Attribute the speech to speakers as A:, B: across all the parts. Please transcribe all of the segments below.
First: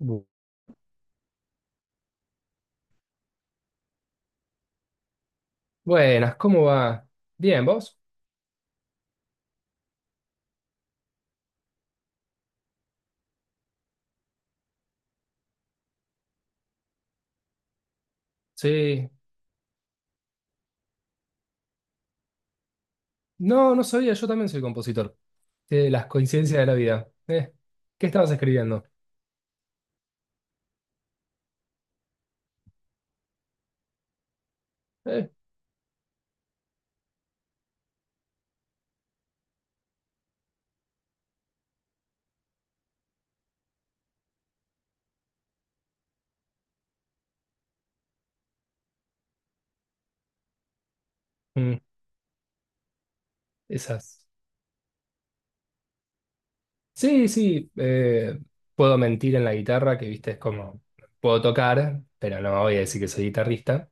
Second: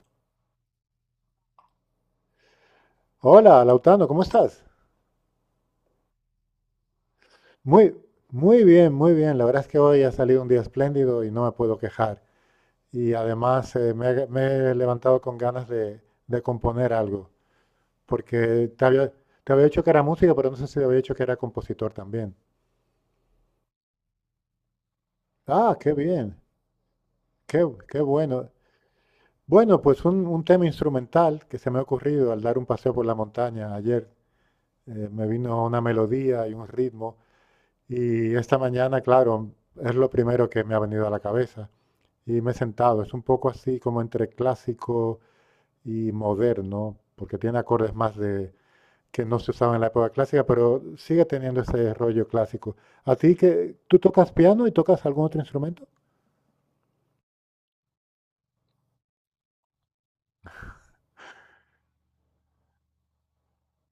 A: Bu-
B: Hola, Lautano, ¿cómo estás?
A: Buenas, ¿cómo va? Bien,
B: Muy,
A: ¿vos?
B: muy bien, muy bien. La verdad es que hoy ha salido un día espléndido y no me puedo quejar. Y además me he levantado con ganas de, componer algo, porque te
A: Sí.
B: había, te había dicho que era música, pero no sé si te había dicho que era compositor también.
A: No, no sabía, yo también soy compositor.
B: Ah, qué
A: Las
B: bien,
A: coincidencias de la vida.
B: qué
A: ¿Qué estabas
B: bueno.
A: escribiendo?
B: Bueno, pues un tema instrumental que se me ha ocurrido al dar un paseo por la montaña ayer. Me
A: Eh,
B: vino una melodía y un ritmo. Y esta mañana, claro, es lo primero que me ha venido a la cabeza. Y me he sentado. Es un poco así como entre clásico y moderno, porque tiene acordes más de que no se usaban en la época clásica, pero sigue teniendo
A: mm,
B: ese rollo clásico. ¿A ti que tú
A: esas.
B: tocas piano y tocas algún otro instrumento?
A: Sí, sí, puedo mentir en la guitarra, que viste, es como, puedo tocar, pero no voy a decir que soy guitarrista.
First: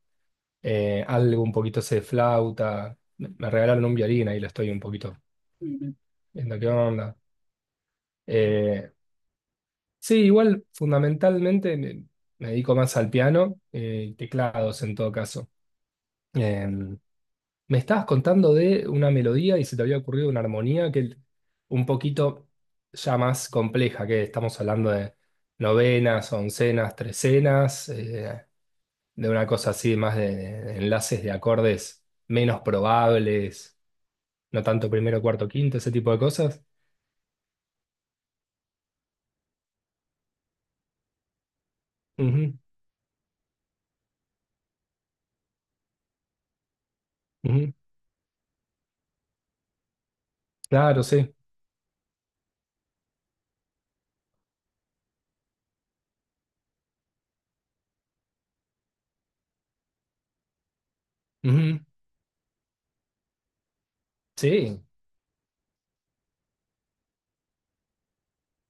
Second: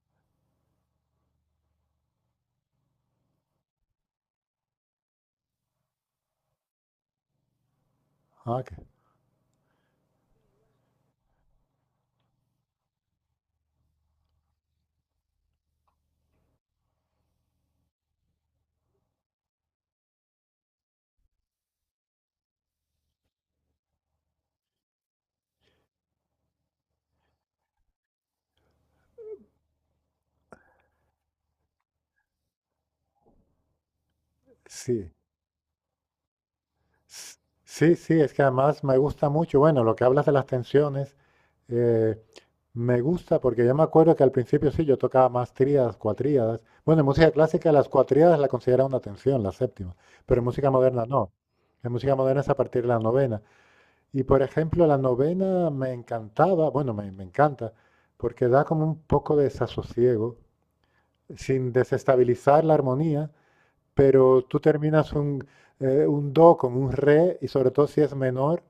A: Algo un poquito sé de flauta. Me regalaron un violín, ahí lo estoy un poquito viendo qué onda.
B: Ah, que
A: Eh, Sí, igual fundamentalmente me dedico más al piano y teclados en todo caso. Eh, me estabas contando de una melodía y se te había ocurrido una armonía que un poquito ya más compleja, que estamos hablando de novenas, oncenas, trecenas, de una cosa así más de enlaces de acordes menos probables, no tanto
B: sí.
A: primero, cuarto, quinto, ese tipo de cosas.
B: S- Sí, sí, es que además me gusta mucho, bueno, lo que hablas de las tensiones. Eh,
A: Ujú,
B: Me gusta porque yo me acuerdo que al principio sí, yo tocaba más tríadas, cuatríadas. Bueno, en música clásica
A: ujú.
B: las cuatríadas la considera una tensión, la séptima, pero en música
A: Claro,
B: moderna no.
A: sí.
B: En música moderna es a partir de la novena. Y por ejemplo, la novena me encantaba, bueno, me encanta, porque da como un poco de desasosiego, sin
A: Ujú.
B: desestabilizar la armonía, pero tú
A: Sí,
B: terminas un do con un re, y sobre todo si es menor,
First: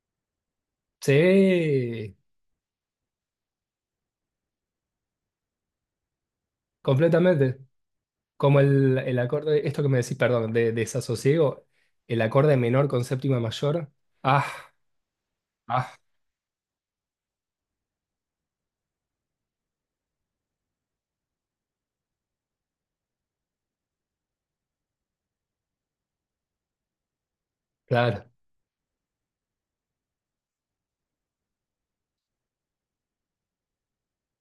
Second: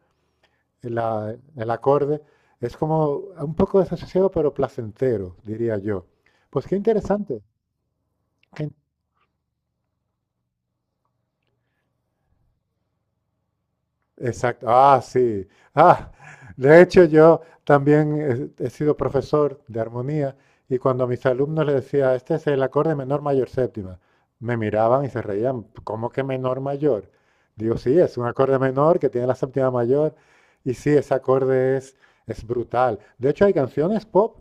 B: el
A: sí.
B: acorde, es como un poco desasociado, pero placentero, diría yo. Pues qué interesante,
A: Completamente. Como
B: qué interesante.
A: el acorde, esto que me decís, perdón, desasosiego, el acorde menor con séptima mayor. Ah,
B: Exacto. Ah, sí.
A: ah,
B: Ah, de hecho, yo también he sido profesor de armonía y cuando a mis alumnos les decía, este es el acorde menor mayor séptima, me miraban y se reían, ¿cómo que menor mayor? Digo, sí, es un
A: claro.
B: acorde menor que tiene la séptima mayor y sí, ese acorde es, brutal. De hecho, hay canciones pop,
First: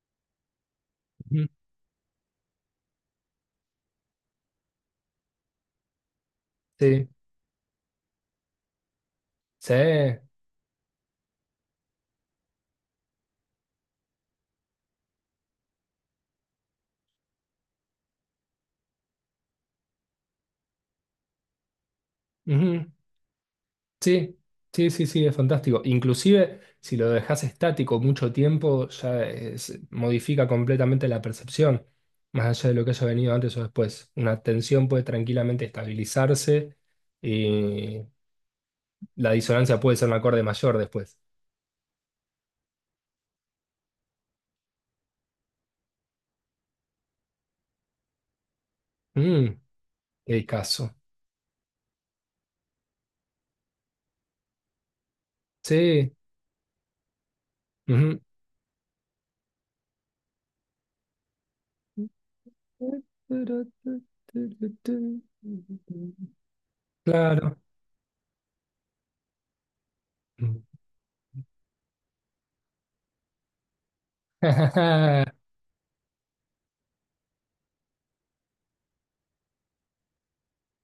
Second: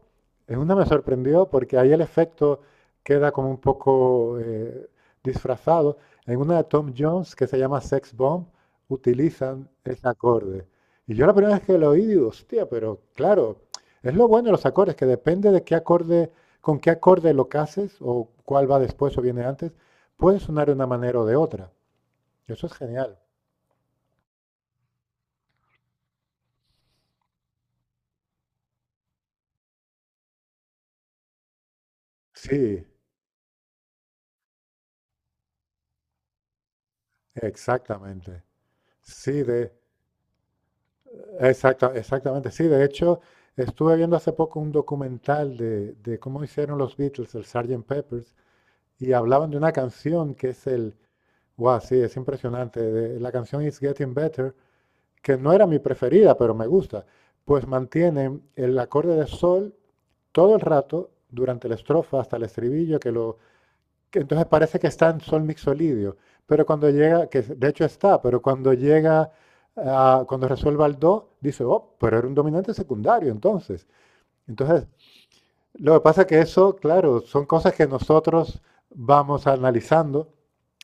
B: en una me sorprendió
A: Ujú.
B: porque ahí el efecto queda como un poco disfrazado. En una de Tom
A: Sí,
B: Jones que se llama Sex Bomb, utilizan
A: sí,
B: ese acorde. Y yo la primera vez que lo oí, digo, hostia, pero claro, es lo bueno de los acordes, que depende de qué acorde, con qué acorde lo cases, o cuál va después o viene antes, puede sonar de una manera o de otra. Eso es
A: ujú.
B: genial.
A: Sí, sí, sí, sí, es fantástico. Inclusive, si lo dejas estático mucho tiempo, modifica completamente la percepción, más allá de
B: Sí,
A: lo que haya venido antes o después. Una tensión puede tranquilamente estabilizarse y
B: exactamente.
A: la
B: Sí,
A: disonancia puede ser un acorde mayor después.
B: exactamente. Sí, de hecho, estuve viendo hace poco un documental de cómo hicieron los Beatles, el Sgt. Peppers, y hablaban de
A: Mm,
B: una
A: qué
B: canción que es
A: discazo.
B: el... Guau, sí, es impresionante. La canción It's Getting Better, que no era mi
A: Sí.
B: preferida, pero me gusta, pues
A: Ujú.
B: mantienen el acorde de sol todo el rato, durante la estrofa hasta el estribillo, que entonces parece que está en sol mixolidio, pero cuando llega, que
A: Claro.
B: de hecho está, pero cuando llega, cuando resuelva el do, dice, oh, pero era un dominante secundario entonces. Entonces, lo que pasa es que eso, claro, son cosas que nosotros vamos analizando.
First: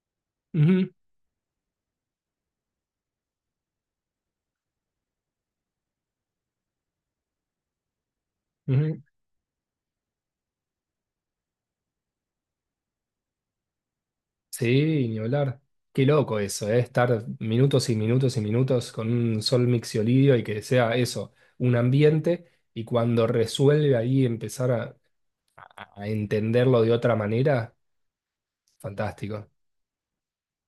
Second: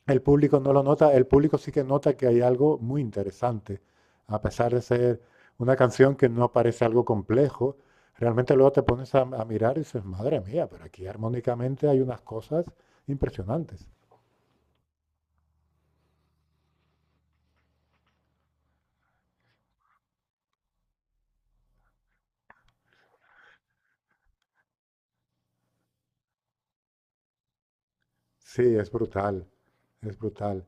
B: El público no lo
A: Ujú,
B: nota, el público sí que nota que hay algo muy interesante, a pesar de ser una canción que no parece algo complejo. Realmente luego te
A: ujú.
B: pones a mirar y dices, madre mía, pero aquí armónicamente hay unas cosas impresionantes.
A: Sí, ni hablar. Qué loco eso, ¿eh? Estar minutos y minutos y minutos con un sol mixolidio y que sea eso, un ambiente, y cuando resuelve ahí empezar a entenderlo de otra manera,
B: Sí, es brutal,
A: fantástico.
B: es brutal.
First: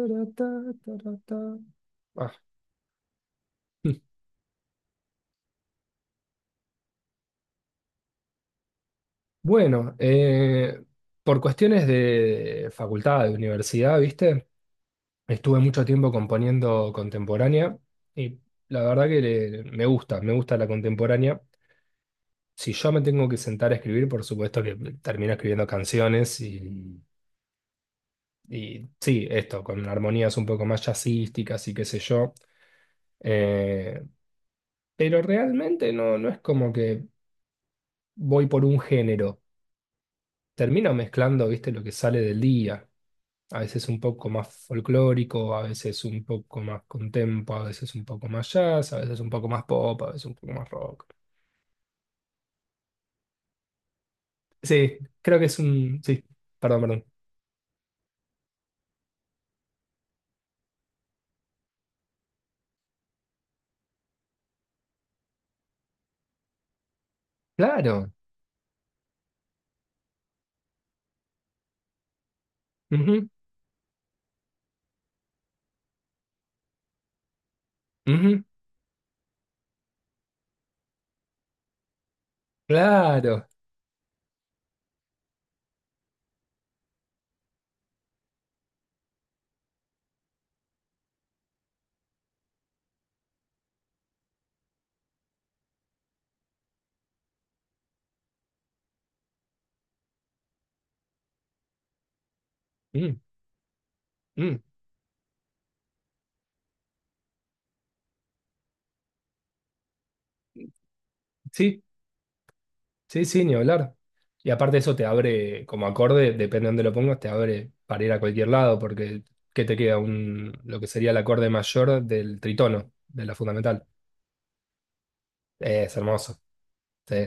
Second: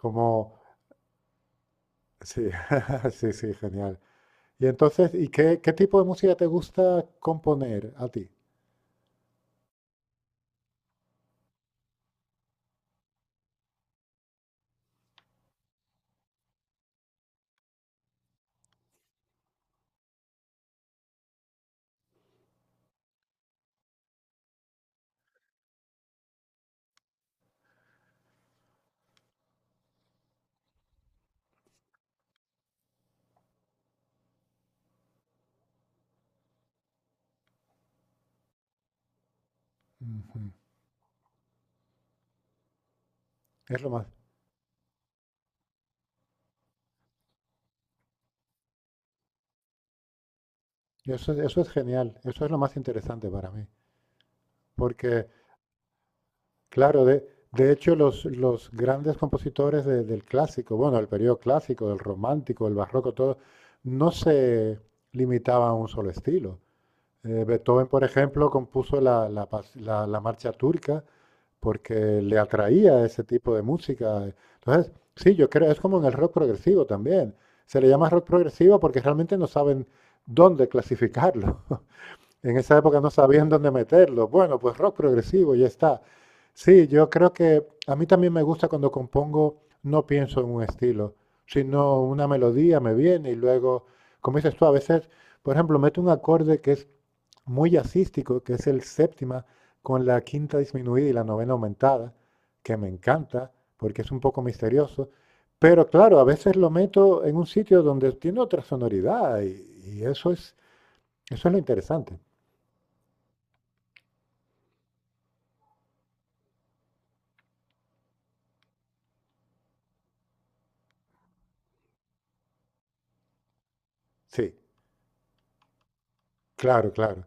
B: Como,
A: Ah.
B: sí, sí, sí, genial. Y entonces, ¿y qué, tipo de música te gusta componer a ti?
A: Bueno, por cuestiones de facultad, de universidad, ¿viste? Estuve mucho tiempo componiendo contemporánea y la verdad que me gusta la contemporánea. Si yo me tengo que sentar a escribir, por supuesto que termino escribiendo canciones y sí, esto, con armonías un poco más jazzísticas y qué sé yo. Eh, pero realmente no, no es como que voy por un género.
B: Ujú.
A: Termino mezclando, ¿viste? Lo que sale del día, a
B: Es
A: veces
B: lo
A: un
B: más.
A: poco más folclórico, a veces un poco más contempo, a veces un poco más jazz, a veces un poco más pop, a veces un poco más rock.
B: Eso es genial, eso es lo más interesante para mí,
A: Sí,
B: porque
A: creo que es un... Sí, perdón,
B: claro,
A: perdón.
B: de hecho los grandes compositores del clásico, bueno, del periodo clásico, del romántico, del barroco, todo, no se limitaban a un solo estilo. Beethoven, por
A: Claro.
B: ejemplo, compuso la marcha turca porque le atraía ese
A: Ujú,
B: tipo de música. Entonces, sí, yo creo, es como en el rock progresivo también. Se le llama rock
A: ujú,
B: progresivo porque realmente no saben dónde clasificarlo. En esa época no
A: claro.
B: sabían dónde meterlo. Bueno, pues rock progresivo, ya está. Sí, yo creo que a mí también me gusta cuando compongo, no pienso en un estilo, sino una melodía me viene y luego, como dices tú, a veces, por ejemplo, meto un acorde que es muy jazzístico, que es el séptima, con la quinta disminuida y la novena aumentada, que me
A: Mm,
B: encanta, porque es un poco
A: mm.
B: misterioso. Pero claro, a veces lo meto en un sitio donde tiene otra sonoridad y eso es lo
A: Sí,
B: interesante.
A: sí, sí, ni hablar. Y aparte eso te abre, como acorde, depende de dónde lo pongas, te abre para ir a cualquier lado, porque ¿qué te queda? Un, lo que sería el acorde mayor del tritono, de la fundamental.
B: Sí.
A: Es hermoso.
B: Claro,
A: Sí,
B: claro.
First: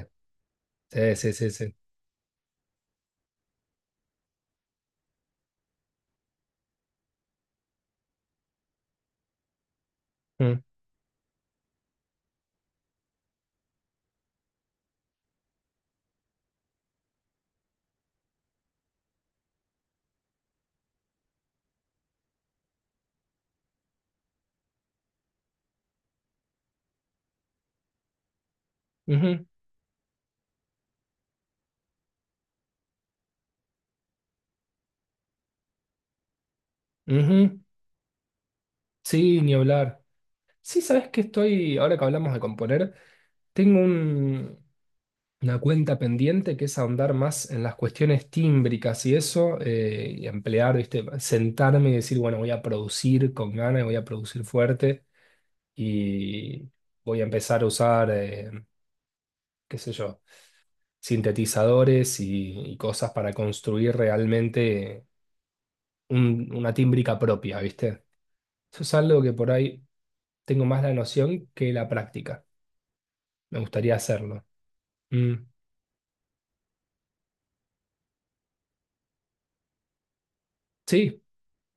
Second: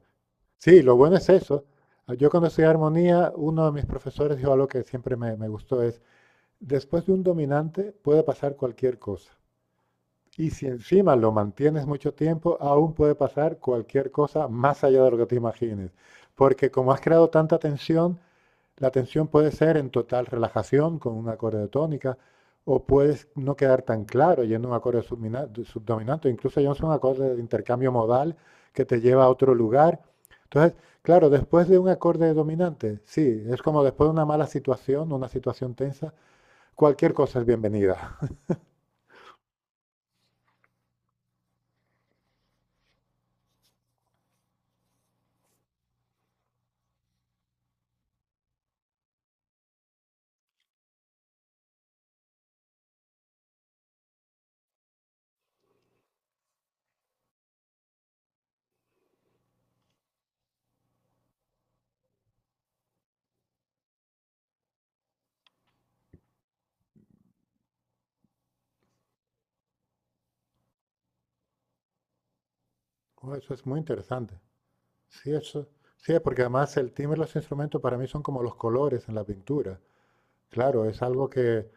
B: Sí, lo
A: sí,
B: bueno es
A: sí, sí,
B: eso.
A: sí.
B: Ah, yo cuando estudié armonía, uno de mis profesores dijo algo que siempre me gustó, es, después de un dominante puede pasar cualquier cosa. Y
A: Mm,
B: si encima lo mantienes mucho tiempo, aún puede pasar cualquier cosa más allá de lo que te imagines. Porque como has creado tanta tensión, la tensión puede ser en total relajación con un acorde de tónica, o puedes no quedar tan claro yendo a un acorde subdominante, incluso yendo a un acorde de intercambio modal que te lleva a
A: ujú.
B: otro lugar. Entonces, claro, después de un acorde dominante, sí, es como después de una mala situación, una situación tensa, cualquier cosa es
A: Ujú.
B: bienvenida.
A: Sí, ni hablar. Sí, sabes que estoy, ahora que hablamos de componer, tengo un, una cuenta pendiente que es ahondar más en las cuestiones tímbricas y eso, y emplear, ¿viste? Sentarme y decir, bueno, voy a producir con ganas, voy a producir fuerte y voy a empezar a usar, qué sé yo, sintetizadores y cosas para construir realmente una tímbrica propia, ¿viste? Eso es algo que por ahí tengo más la noción que la práctica.
B: Oh, eso
A: Me
B: es muy
A: gustaría
B: interesante.
A: hacerlo.
B: Sí,
A: Mm.
B: eso, sí, porque además el timbre de los instrumentos para mí son como los colores en la pintura. Claro, es
A: Sí,
B: algo que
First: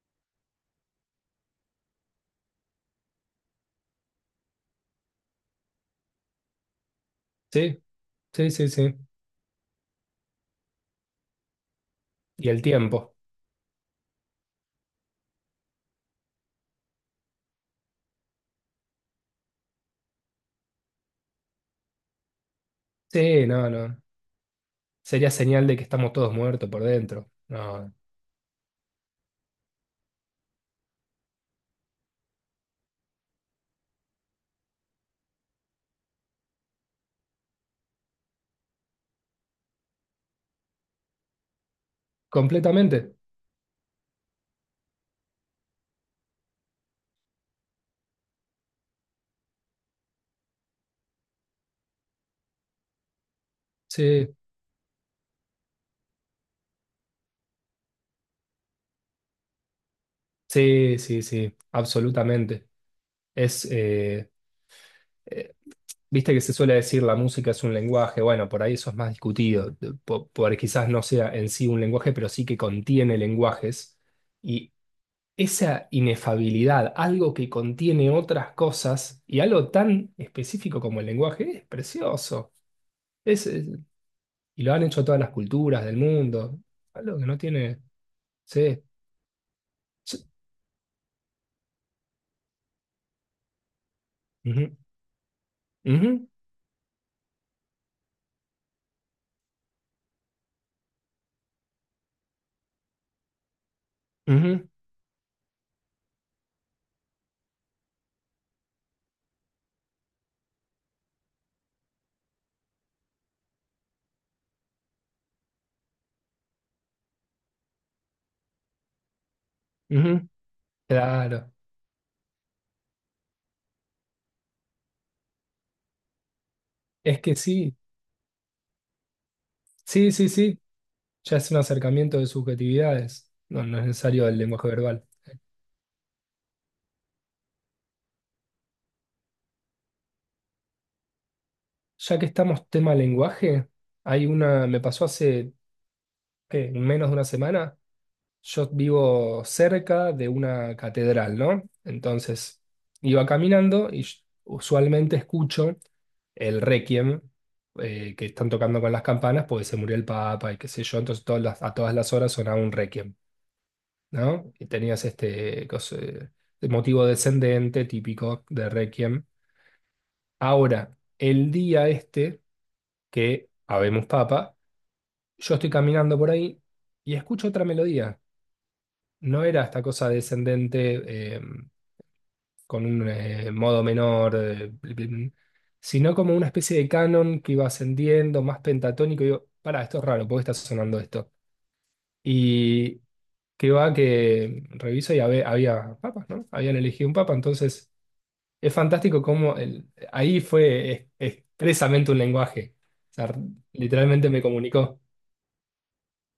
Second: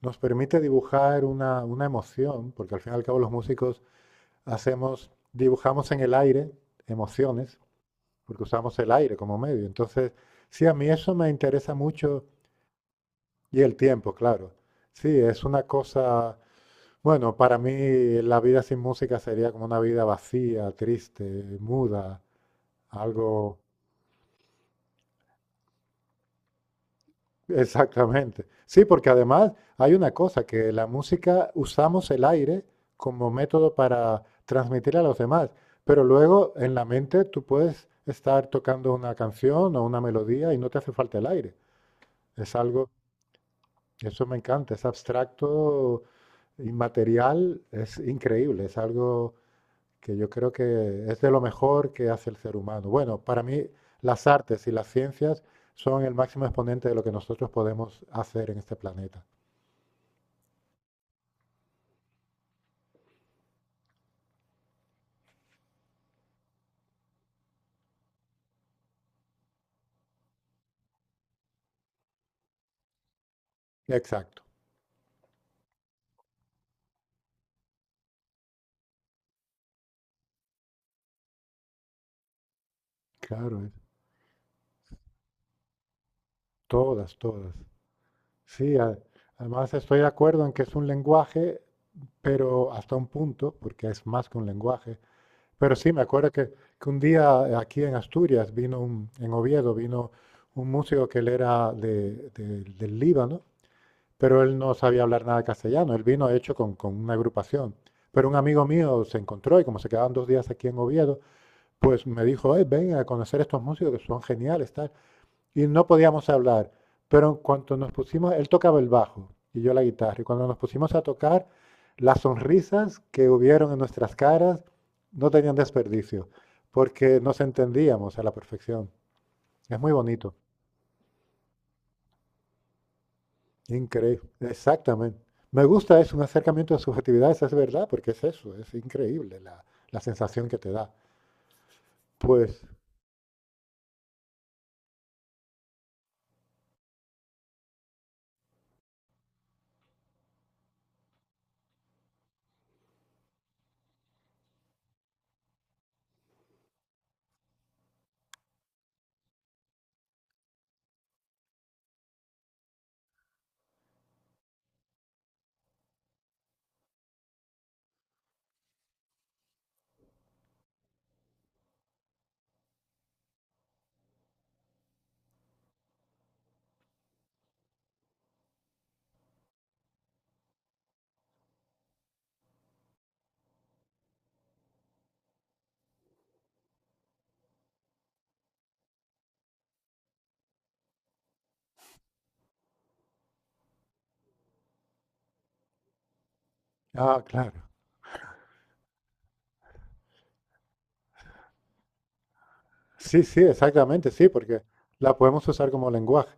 B: nos permite dibujar una emoción, porque al fin y al cabo los músicos dibujamos en el aire emociones,
A: sí,
B: porque
A: sí, sí,
B: usamos el
A: sí.
B: aire como medio. Entonces, sí, a mí eso me interesa mucho
A: Y el tiempo.
B: y el tiempo, claro. Sí, es una cosa, bueno, para mí la vida sin música sería como una vida vacía, triste, muda,
A: Sí,
B: algo...
A: no, no. Sería señal de que estamos todos muertos por dentro. No,
B: Exactamente. Sí, porque además hay una cosa, que la música usamos el aire como método para transmitir a los demás, pero luego en la mente tú puedes estar tocando una canción o una melodía y no te hace falta el aire. Es algo,
A: completamente.
B: eso me encanta, es abstracto, inmaterial, es increíble, es algo que yo creo que es de lo mejor que hace el ser humano. Bueno, para mí las
A: Sí,
B: artes y las ciencias son el máximo exponente de lo que nosotros podemos hacer en este planeta.
A: sí, sí, sí, absolutamente. Es, eh, eh, viste que se suele decir la música es un lenguaje. Bueno, por ahí eso es más discutido, por, quizás no sea en sí un lenguaje, pero sí que contiene lenguajes.
B: Exacto,
A: Y esa inefabilidad, algo que contiene otras cosas y algo tan específico como el lenguaje, es precioso. Es,
B: claro,
A: es- y lo han hecho todas las culturas del mundo.
B: todas,
A: Algo que no
B: todas.
A: tiene.
B: Sí,
A: Sí,
B: además estoy de
A: sí,
B: acuerdo en que es un lenguaje, pero hasta un punto, porque es más que un
A: ujú,
B: lenguaje. Pero sí, me
A: ujú,
B: acuerdo que, un día aquí en Asturias vino un, en Oviedo, vino un músico que él era del Líbano, pero él
A: ujú,
B: no sabía hablar nada de castellano. Él vino, de hecho, con una agrupación. Pero un amigo mío se encontró y como se quedaban dos días aquí en Oviedo, pues me dijo, ven a conocer estos músicos que son geniales, tal." Y no podíamos hablar, pero en cuanto nos pusimos, él tocaba el bajo y yo la guitarra, y
A: ujú.
B: cuando nos pusimos a tocar,
A: Claro.
B: las sonrisas que hubieron en nuestras caras no tenían desperdicio, porque
A: Es que
B: nos
A: sí.
B: entendíamos a la perfección. Es muy
A: Sí, sí,
B: bonito,
A: sí. Ya es un acercamiento de subjetividades. No, no es necesario
B: increíble,
A: el lenguaje verbal.
B: exactamente. Me gusta, es un acercamiento de subjetividad, esa es verdad, porque es eso, es increíble la, sensación que te da.
A: Ya que
B: Pues,
A: estamos tema lenguaje, hay una. Me pasó hace ¿qué? Menos de una semana. Yo vivo cerca de una catedral, ¿no? Entonces iba caminando y usualmente escucho el requiem, que están tocando con las campanas porque se murió el Papa y qué sé yo. Entonces a todas las horas sonaba un requiem, ¿no? Y tenías el motivo descendente típico de requiem. Ahora, el día este que habemos Papa, yo estoy caminando por ahí y escucho otra melodía. No era esta cosa descendente, con un modo menor, sino como una especie de canon que iba ascendiendo, más pentatónico. Y digo, pará, esto es raro, ¿por qué está sonando esto? Y que va que reviso y había, papas, ¿no? Habían elegido un
B: ah,
A: papa,
B: claro.
A: entonces es fantástico cómo ahí fue expresamente un lenguaje. O
B: Sí,
A: sea,
B: sí, exactamente, sí,
A: literalmente me
B: porque
A: comunicó.
B: la podemos usar como lenguaje.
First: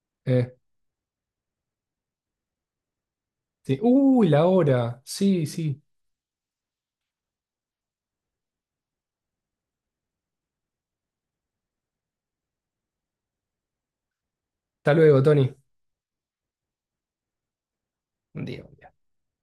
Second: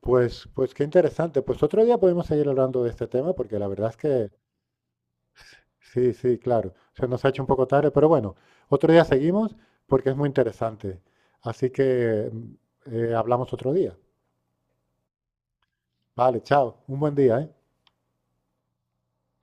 B: Pues,
A: Eh,
B: pues qué interesante. Pues otro día podemos seguir hablando de este tema porque la
A: sí.
B: verdad es
A: Uy,
B: que
A: la hora. Sí, sí.
B: sí, sí, claro. Se nos ha hecho un poco tarde, pero bueno, otro día seguimos porque es muy interesante. Así que hablamos otro día.
A: Hasta luego, Tony.
B: Vale, chao. Un buen día, ¿eh?
A: Un día.